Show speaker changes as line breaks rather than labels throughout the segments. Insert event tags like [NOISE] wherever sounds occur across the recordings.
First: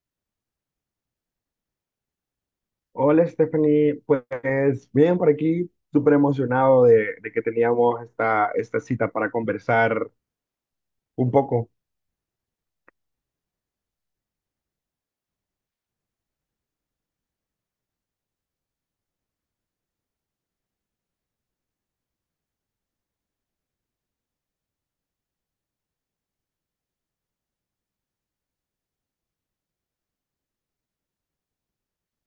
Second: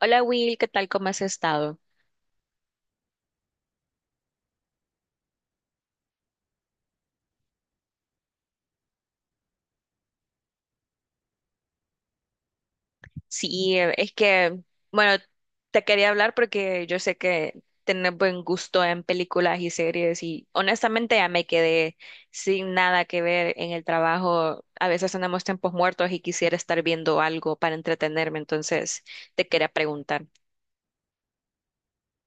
Hola Will, ¿qué tal? ¿Cómo has estado?
Hola Stephanie, pues bien por aquí, súper emocionado de que teníamos esta cita para conversar un poco.
Sí, es que, bueno, te quería hablar porque yo sé que tienes buen gusto en películas y series y honestamente ya me quedé sin nada que ver en el trabajo. A veces tenemos tiempos muertos y quisiera estar viendo algo para entretenerme, entonces te quería preguntar.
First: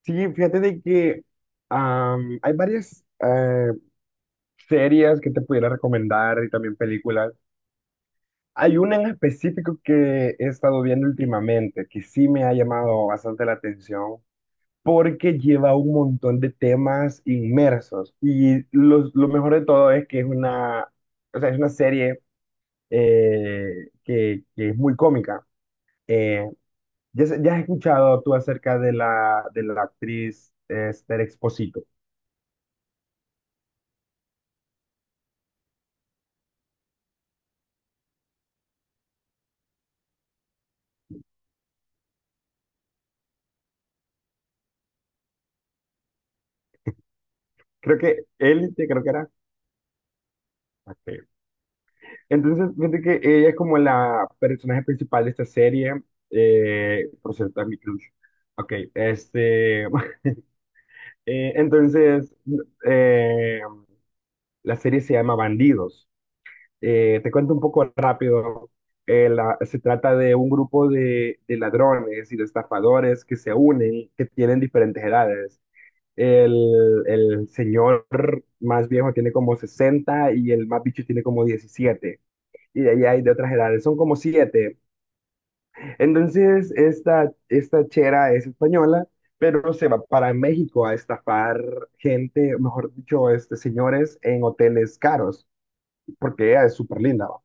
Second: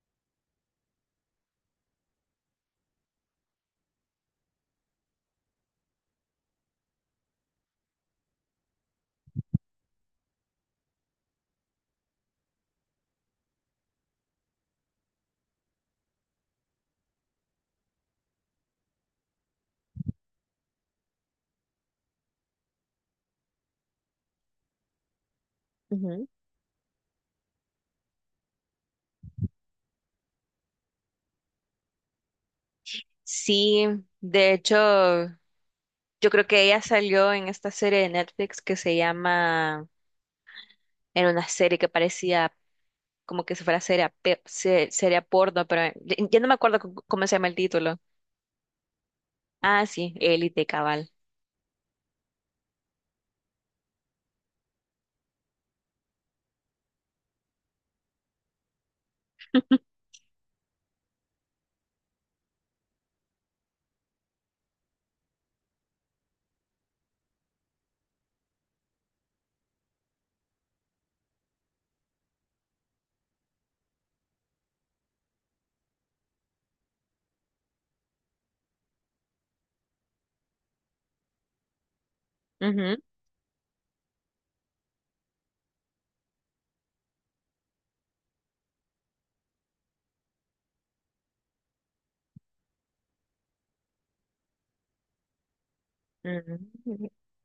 Sí, fíjate de que hay varias series que te pudiera recomendar y también películas. Hay una en específico que he estado viendo últimamente que sí me ha llamado bastante la atención porque lleva un montón de temas inmersos y lo mejor de todo es que es una, o sea, es una serie. Que es muy cómica.
Ujú.
Eh, ya has escuchado tú acerca de la actriz Esther Exposito.
Sí, de hecho, yo creo que ella salió en esta serie de Netflix que se llama, era una serie que parecía como que si fuera seria, seria porno, pero ya no me acuerdo cómo se llama el
Creo
título.
que Élite, creo que era.
Ah, sí, Élite Cabal.
Ok. Entonces, fíjate que ella es como la personaje principal de esta serie. Por cierto, es mi crush. Ok,
[LAUGHS]
[LAUGHS] entonces, eh, la serie se llama Bandidos. Te cuento un poco rápido. Se trata de un grupo de ladrones y de estafadores que se unen, que tienen diferentes edades. El señor más viejo tiene como 60 y el más bicho tiene como 17. Y de
Ujú,
ahí hay de otras edades, son como 7. Entonces, esta chera es española, pero se va para México a estafar gente, mejor dicho, señores en hoteles caros porque ella es súper
ujú.
linda, ¿va?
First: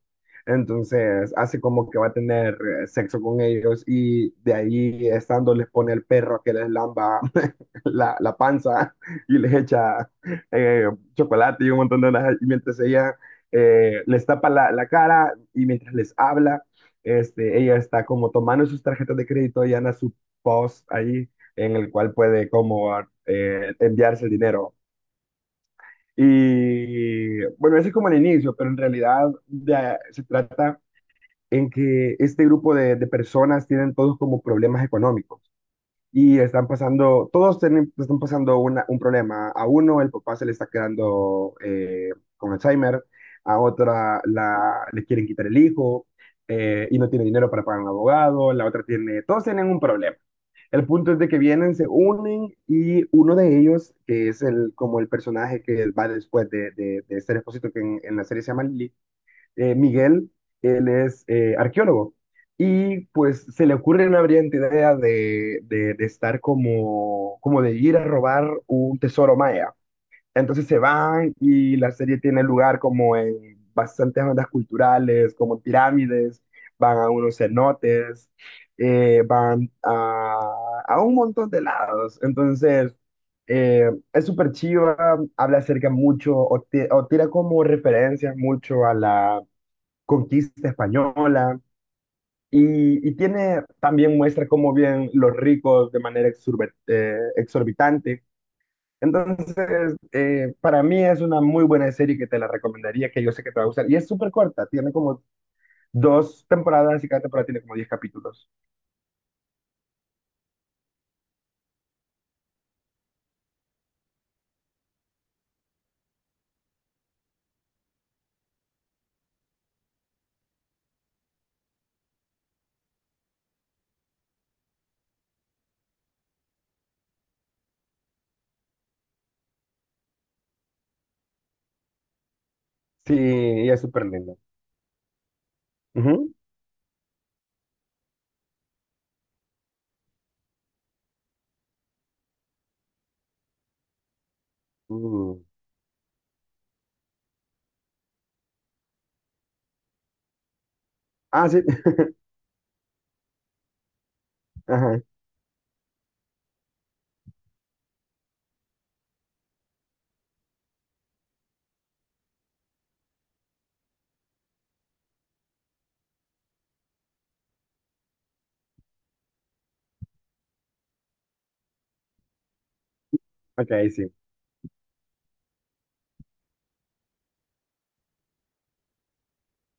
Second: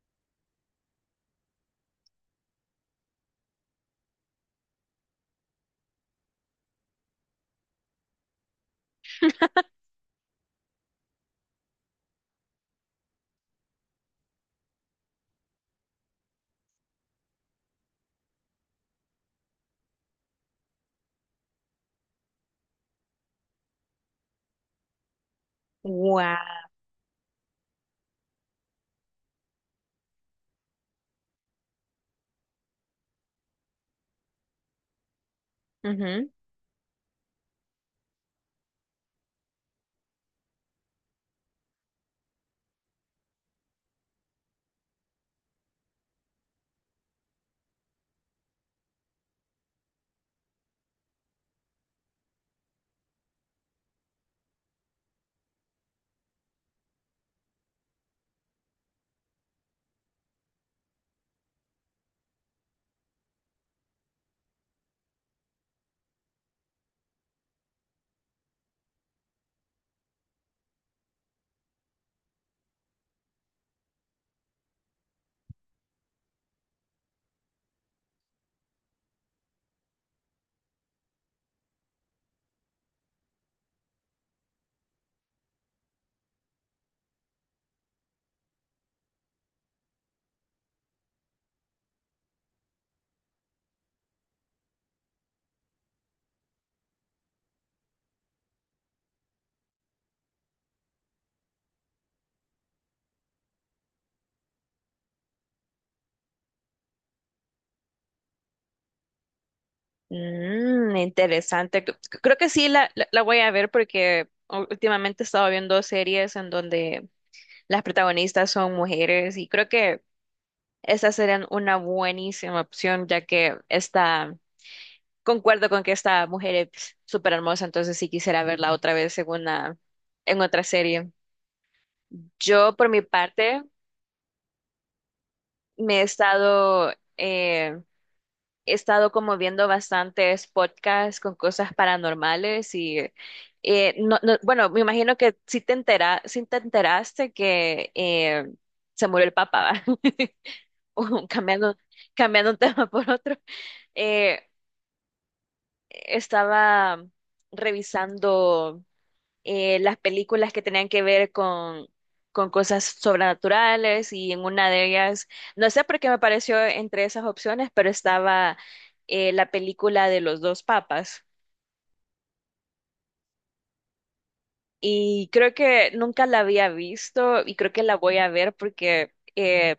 Entonces hace como que va a tener sexo con ellos y de ahí estando les pone el perro que les lamba [LAUGHS] la panza y les echa eh, chocolate y un montón de las. Y mientras ella les tapa la cara y mientras les habla, ella está como tomando sus tarjetas de crédito y anda su post ahí en el cual puede como enviarse el dinero.
Guau,
Y bueno, ese es como el inicio, pero en realidad se trata en que este grupo de personas tienen todos como problemas económicos
ujú.
y están pasando, todos tienen, están pasando un problema. A uno el papá se le está quedando con Alzheimer, a otra le quieren quitar el hijo y no tiene dinero para pagar un abogado, la otra tiene, todos tienen un problema. El punto es de que vienen, se unen y uno de ellos, que es como el personaje que va después de este Expósito, que la serie se llama Lily, Miguel, él es arqueólogo. Y pues se le ocurre una brillante idea de estar como de ir a robar un tesoro maya. Entonces se van y la serie tiene lugar como en bastantes bandas culturales, como pirámides, van a unos cenotes, van a un montón de lados. Entonces, es súper chiva, habla acerca mucho o tira como referencias mucho a la conquista española. Y tiene también muestra cómo bien los ricos de manera exorbitante entonces, para mí es una muy buena serie que te la recomendaría, que yo sé que te va a gustar. Y es súper corta, tiene como dos temporadas y cada temporada tiene como 10 capítulos.
Mm, interesante. Creo que sí la voy a ver porque últimamente he estado viendo series en donde las protagonistas son mujeres y creo que esta sería una buenísima opción ya que está, concuerdo con que esta mujer es súper hermosa, entonces sí quisiera verla otra vez en otra serie. Yo, por mi
Sí,
parte,
y es súper linda.
me he
Ujú.
estado, eh, he estado como viendo bastantes podcasts con cosas paranormales y, bueno, me imagino que
Mm.
sí te enteraste que se murió el papá. [LAUGHS]
Ah, sí.
Cambiando,
[LAUGHS]
un [LAUGHS] tema por otro. Eh,
Ajá.
Estaba revisando las películas que tenían que ver con cosas sobrenaturales y en una de ellas, no sé por qué me pareció entre esas opciones, pero estaba la película de los dos papas
Ok, sí.
y creo que nunca la había visto y creo que la voy a ver porque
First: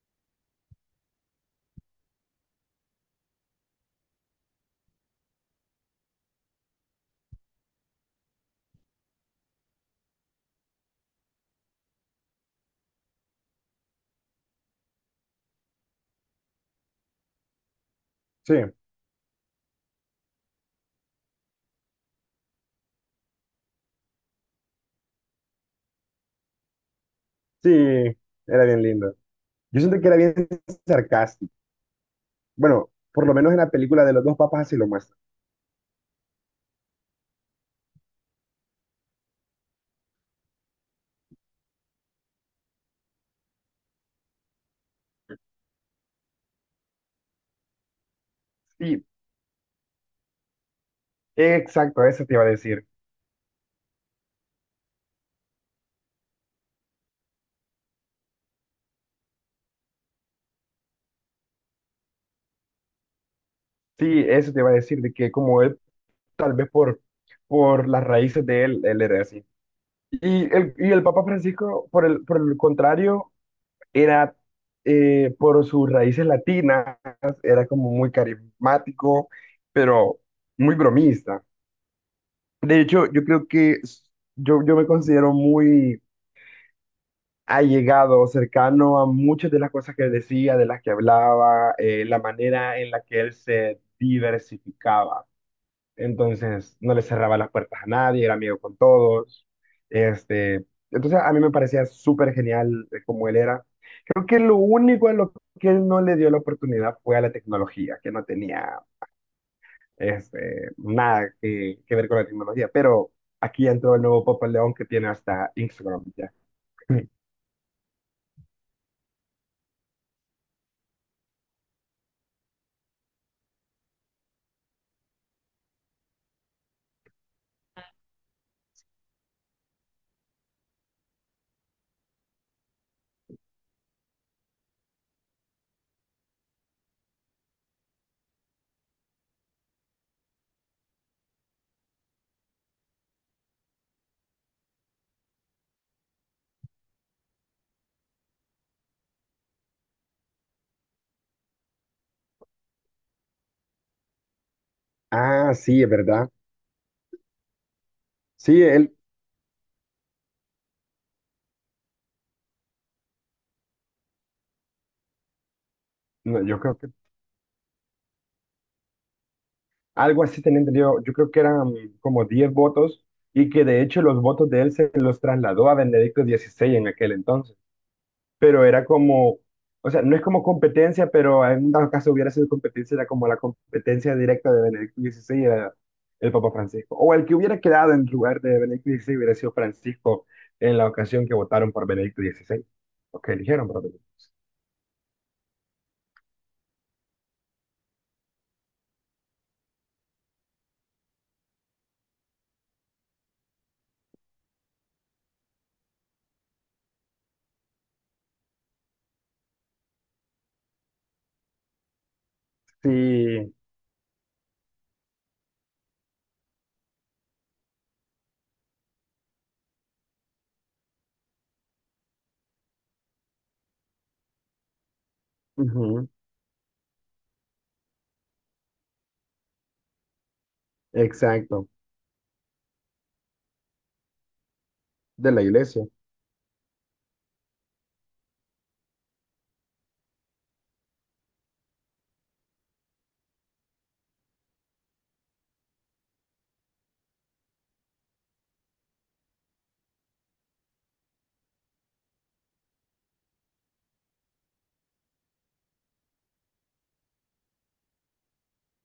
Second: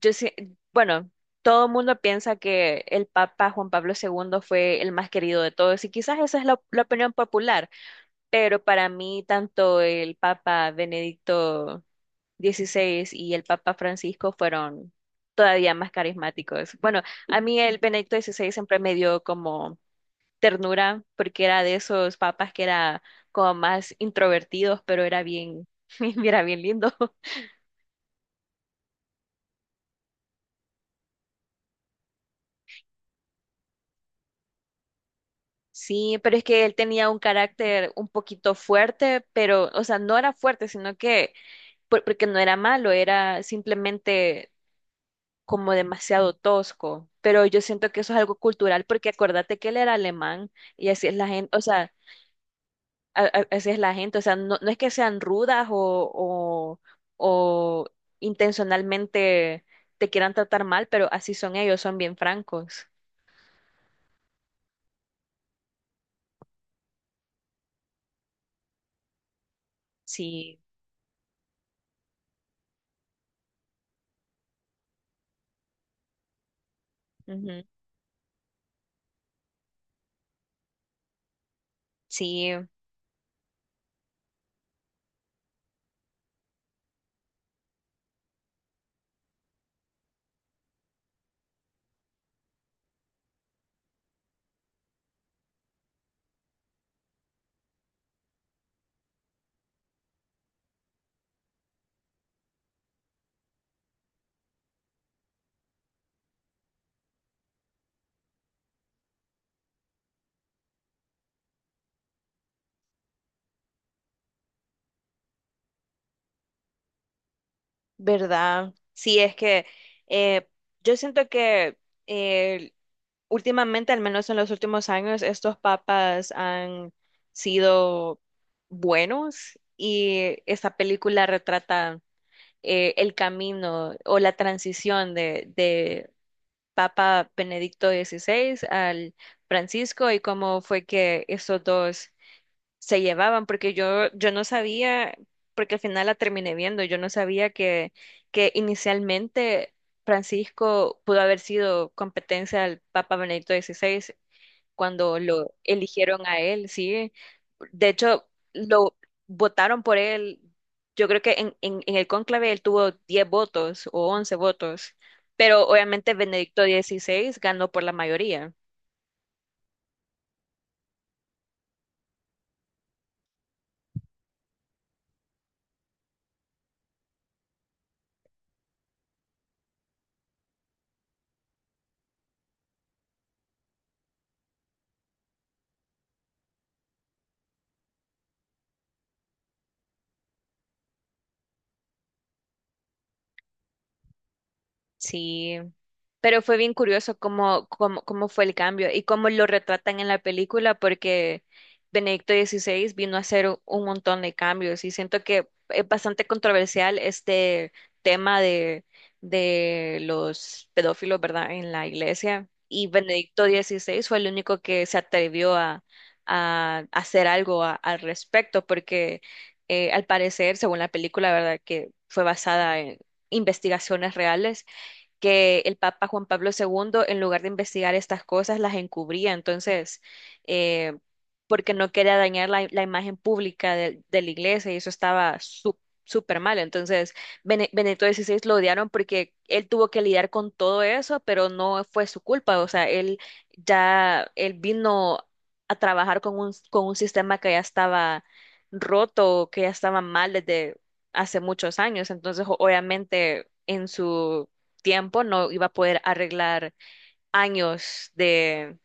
yo sé, bueno. Todo el mundo piensa que el Papa Juan Pablo II fue el más querido de todos y quizás esa es la opinión popular, pero para mí tanto el Papa Benedicto XVI y el Papa Francisco fueron todavía más carismáticos. Bueno, a mí el Benedicto XVI
Sí,
siempre me dio como ternura porque era de esos papas que era como más introvertidos, pero era bien, [LAUGHS] era bien lindo.
sí, era bien lindo. Yo siento que era bien sarcástico. Bueno, por lo menos en la película de los dos papas así lo muestra.
Sí, pero es que él tenía un carácter un poquito fuerte, pero, o sea, no era fuerte, sino que, porque no era malo, era simplemente como demasiado tosco. Pero yo siento que eso es algo cultural,
Sí,
porque acuérdate que él era alemán y así es la gente, o sea,
exacto, eso te iba a decir.
así es la gente, o sea, no es que sean rudas o, o intencionalmente te quieran tratar mal, pero así son ellos, son bien francos.
Sí, eso te iba a decir, de que como él, tal vez por las raíces de él, él era así. Y
Sí,
el, y el Papa Francisco, por el contrario, era, por sus raíces latinas,
ujú.
era como muy carismático, pero muy bromista.
Sí,
De hecho, yo creo que yo me considero muy allegado, cercano a muchas de las cosas que decía, de las que hablaba, la manera en la que él se diversificaba. Entonces, no le cerraba las puertas a nadie, era amigo con todos. Este, entonces, a mí me parecía súper genial como él era. Creo que lo único a lo que él no le dio la oportunidad fue a la tecnología, que no tenía nada que ver con la tecnología. Pero aquí entró el nuevo Papa León que tiene hasta Instagram ya.
¿verdad? Sí, es que eh, yo siento que eh, últimamente, al menos en los últimos años, estos papas han sido buenos y esta película retrata el camino o la transición de Papa Benedicto XVI al Francisco y cómo fue que esos dos se llevaban, porque yo no sabía, porque al final la terminé viendo, yo no sabía que inicialmente Francisco pudo haber sido competencia al Papa Benedicto XVI cuando
Ah,
lo
sí, es
eligieron
verdad.
a él, sí. De hecho,
Sí,
lo
él,
votaron por él. Yo creo que en el cónclave él tuvo 10 votos o 11 votos, pero obviamente
no, yo
Benedicto
creo que
XVI ganó por la mayoría.
algo así tenía entendido. Yo creo que eran como 10 votos y que de hecho los votos de él se los trasladó a Benedicto XVI en aquel entonces. Pero era como, o sea, no es como competencia, pero en dado caso hubiera sido competencia, era como la competencia directa de Benedicto XVI era el Papa Francisco. O el que hubiera quedado en lugar de Benedicto XVI hubiera sido Francisco en la ocasión que votaron por Benedicto XVI. O que eligieron por Benedicto.
Sí, pero fue bien curioso cómo fue el cambio y cómo lo retratan en la película, porque Benedicto XVI vino a hacer un montón de cambios y siento que es bastante controversial este tema de los pedófilos, ¿verdad?, en la iglesia. Y Benedicto
Sí,
XVI fue el único que se atrevió a hacer algo al respecto, porque al parecer, según la película, ¿verdad?, que fue basada en investigaciones reales, que el Papa
ujú,
Juan Pablo II, en lugar de investigar estas cosas, las encubría. Entonces, eh,
exacto,
porque no quería dañar la imagen pública de la iglesia y eso
de
estaba
la iglesia.
súper mal. Entonces, Benedicto XVI lo odiaron porque él tuvo que lidiar con todo eso, pero no fue su culpa. O sea, él vino a trabajar con un sistema que ya estaba roto, que ya estaba mal desde hace muchos años. Entonces, obviamente, en su tiempo no iba a poder arreglar años de,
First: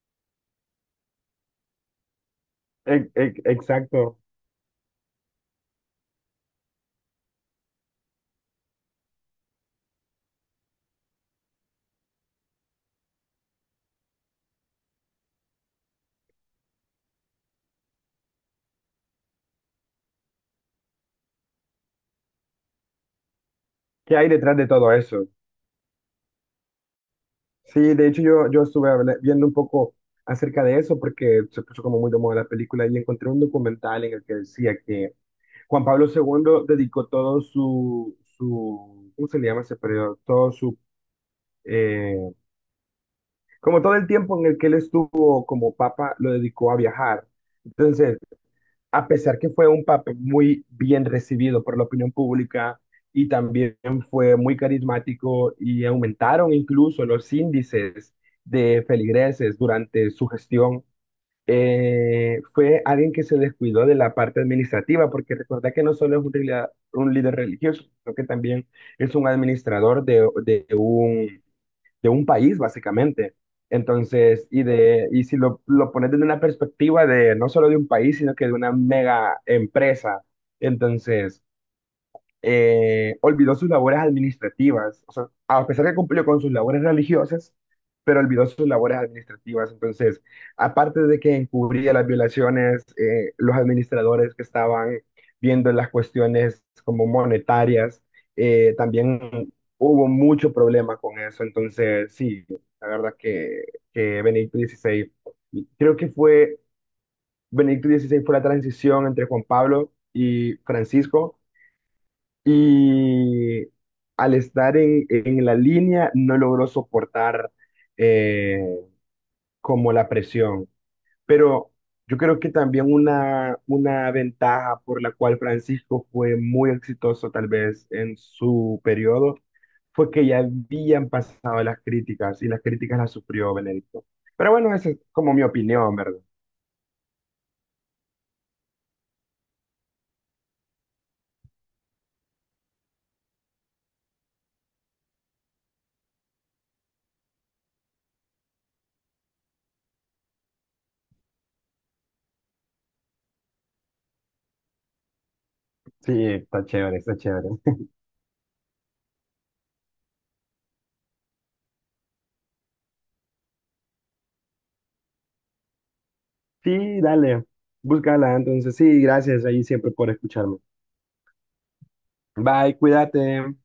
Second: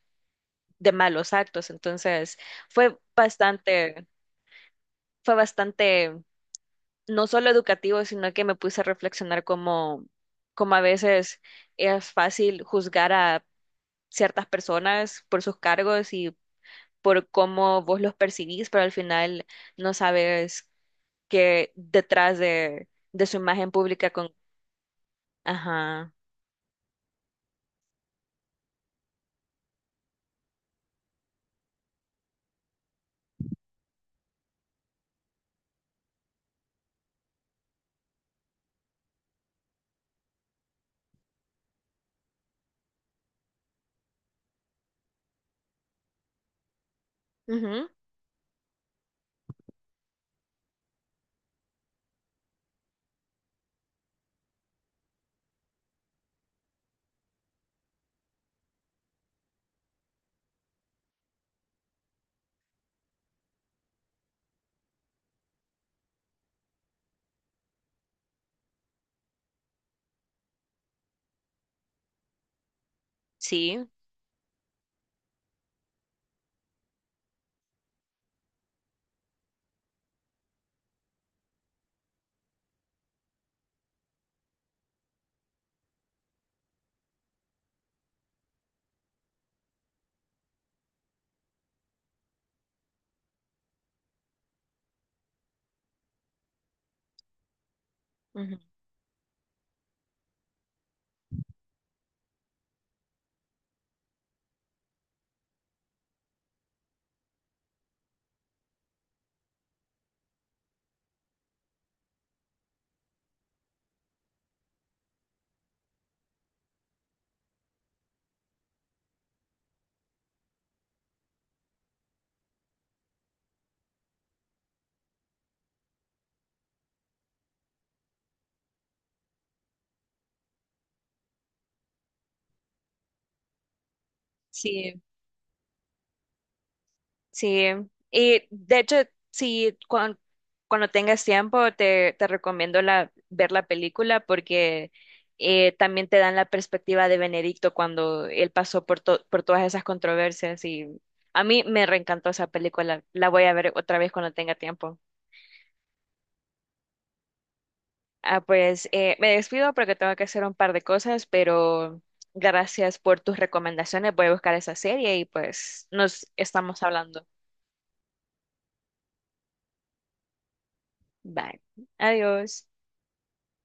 de malos actos. Entonces fue
E- e-
bastante,
exacto.
fue bastante, no solo educativo, sino que me puse a reflexionar como a veces es fácil juzgar a ciertas personas por sus cargos y por cómo vos los percibís, pero al final no sabes qué detrás de su imagen pública
¿Qué hay
con...
detrás de todo eso?
Ajá.
Sí, de hecho yo estuve viendo un poco acerca de eso porque se puso como muy de moda la película y encontré un documental en el que decía que Juan Pablo segundo dedicó todo su ¿cómo se le llama ese periodo? Eh, como todo el tiempo en el que él estuvo como papa, lo dedicó a viajar.
Ujú.
Entonces, a pesar que fue un papel muy bien recibido por la opinión pública y también fue muy carismático y aumentaron incluso los índices de feligreses durante su gestión, fue alguien que se descuidó de la parte administrativa, porque recuerda que no solo es un líder religioso, sino que también es un administrador de un país, básicamente.
Sí.
Entonces, y si lo pones desde una perspectiva de no solo de un país, sino que de una mega empresa. Entonces, olvidó sus labores administrativas, o sea, a pesar que cumplió con sus labores religiosas, pero olvidó sus labores administrativas. Entonces, aparte de que encubría las violaciones, los administradores que estaban viendo las cuestiones como monetarias,
Ujú.
también hubo mucho problema con eso. Entonces, sí, la verdad que, Benedicto XVI, creo que fue, Benedicto XVI fue la transición entre Juan Pablo y Francisco y al estar en la línea no logró soportar eh, como la presión. Pero yo creo que también una ventaja por la cual Francisco fue muy exitoso tal vez en su periodo fue que ya habían pasado las críticas y las críticas las sufrió Benedicto. Pero bueno, esa es
Sí.
como mi opinión, ¿verdad?
Sí, y de hecho, sí, cuando tengas tiempo, te recomiendo ver la película porque también te dan la perspectiva de Benedicto cuando él pasó por todas esas controversias y a mí me reencantó esa película. La voy a ver otra vez cuando tenga tiempo.
Sí, está chévere, está chévere. [LAUGHS]
Ah, pues me despido porque tengo que hacer un par de cosas, pero gracias por tus recomendaciones. Voy a buscar esa serie y pues nos estamos
Sí,
hablando.
dale, búscala entonces. Sí, gracias ahí siempre por escucharme.
Bye. Adiós.
Bye, cuídate.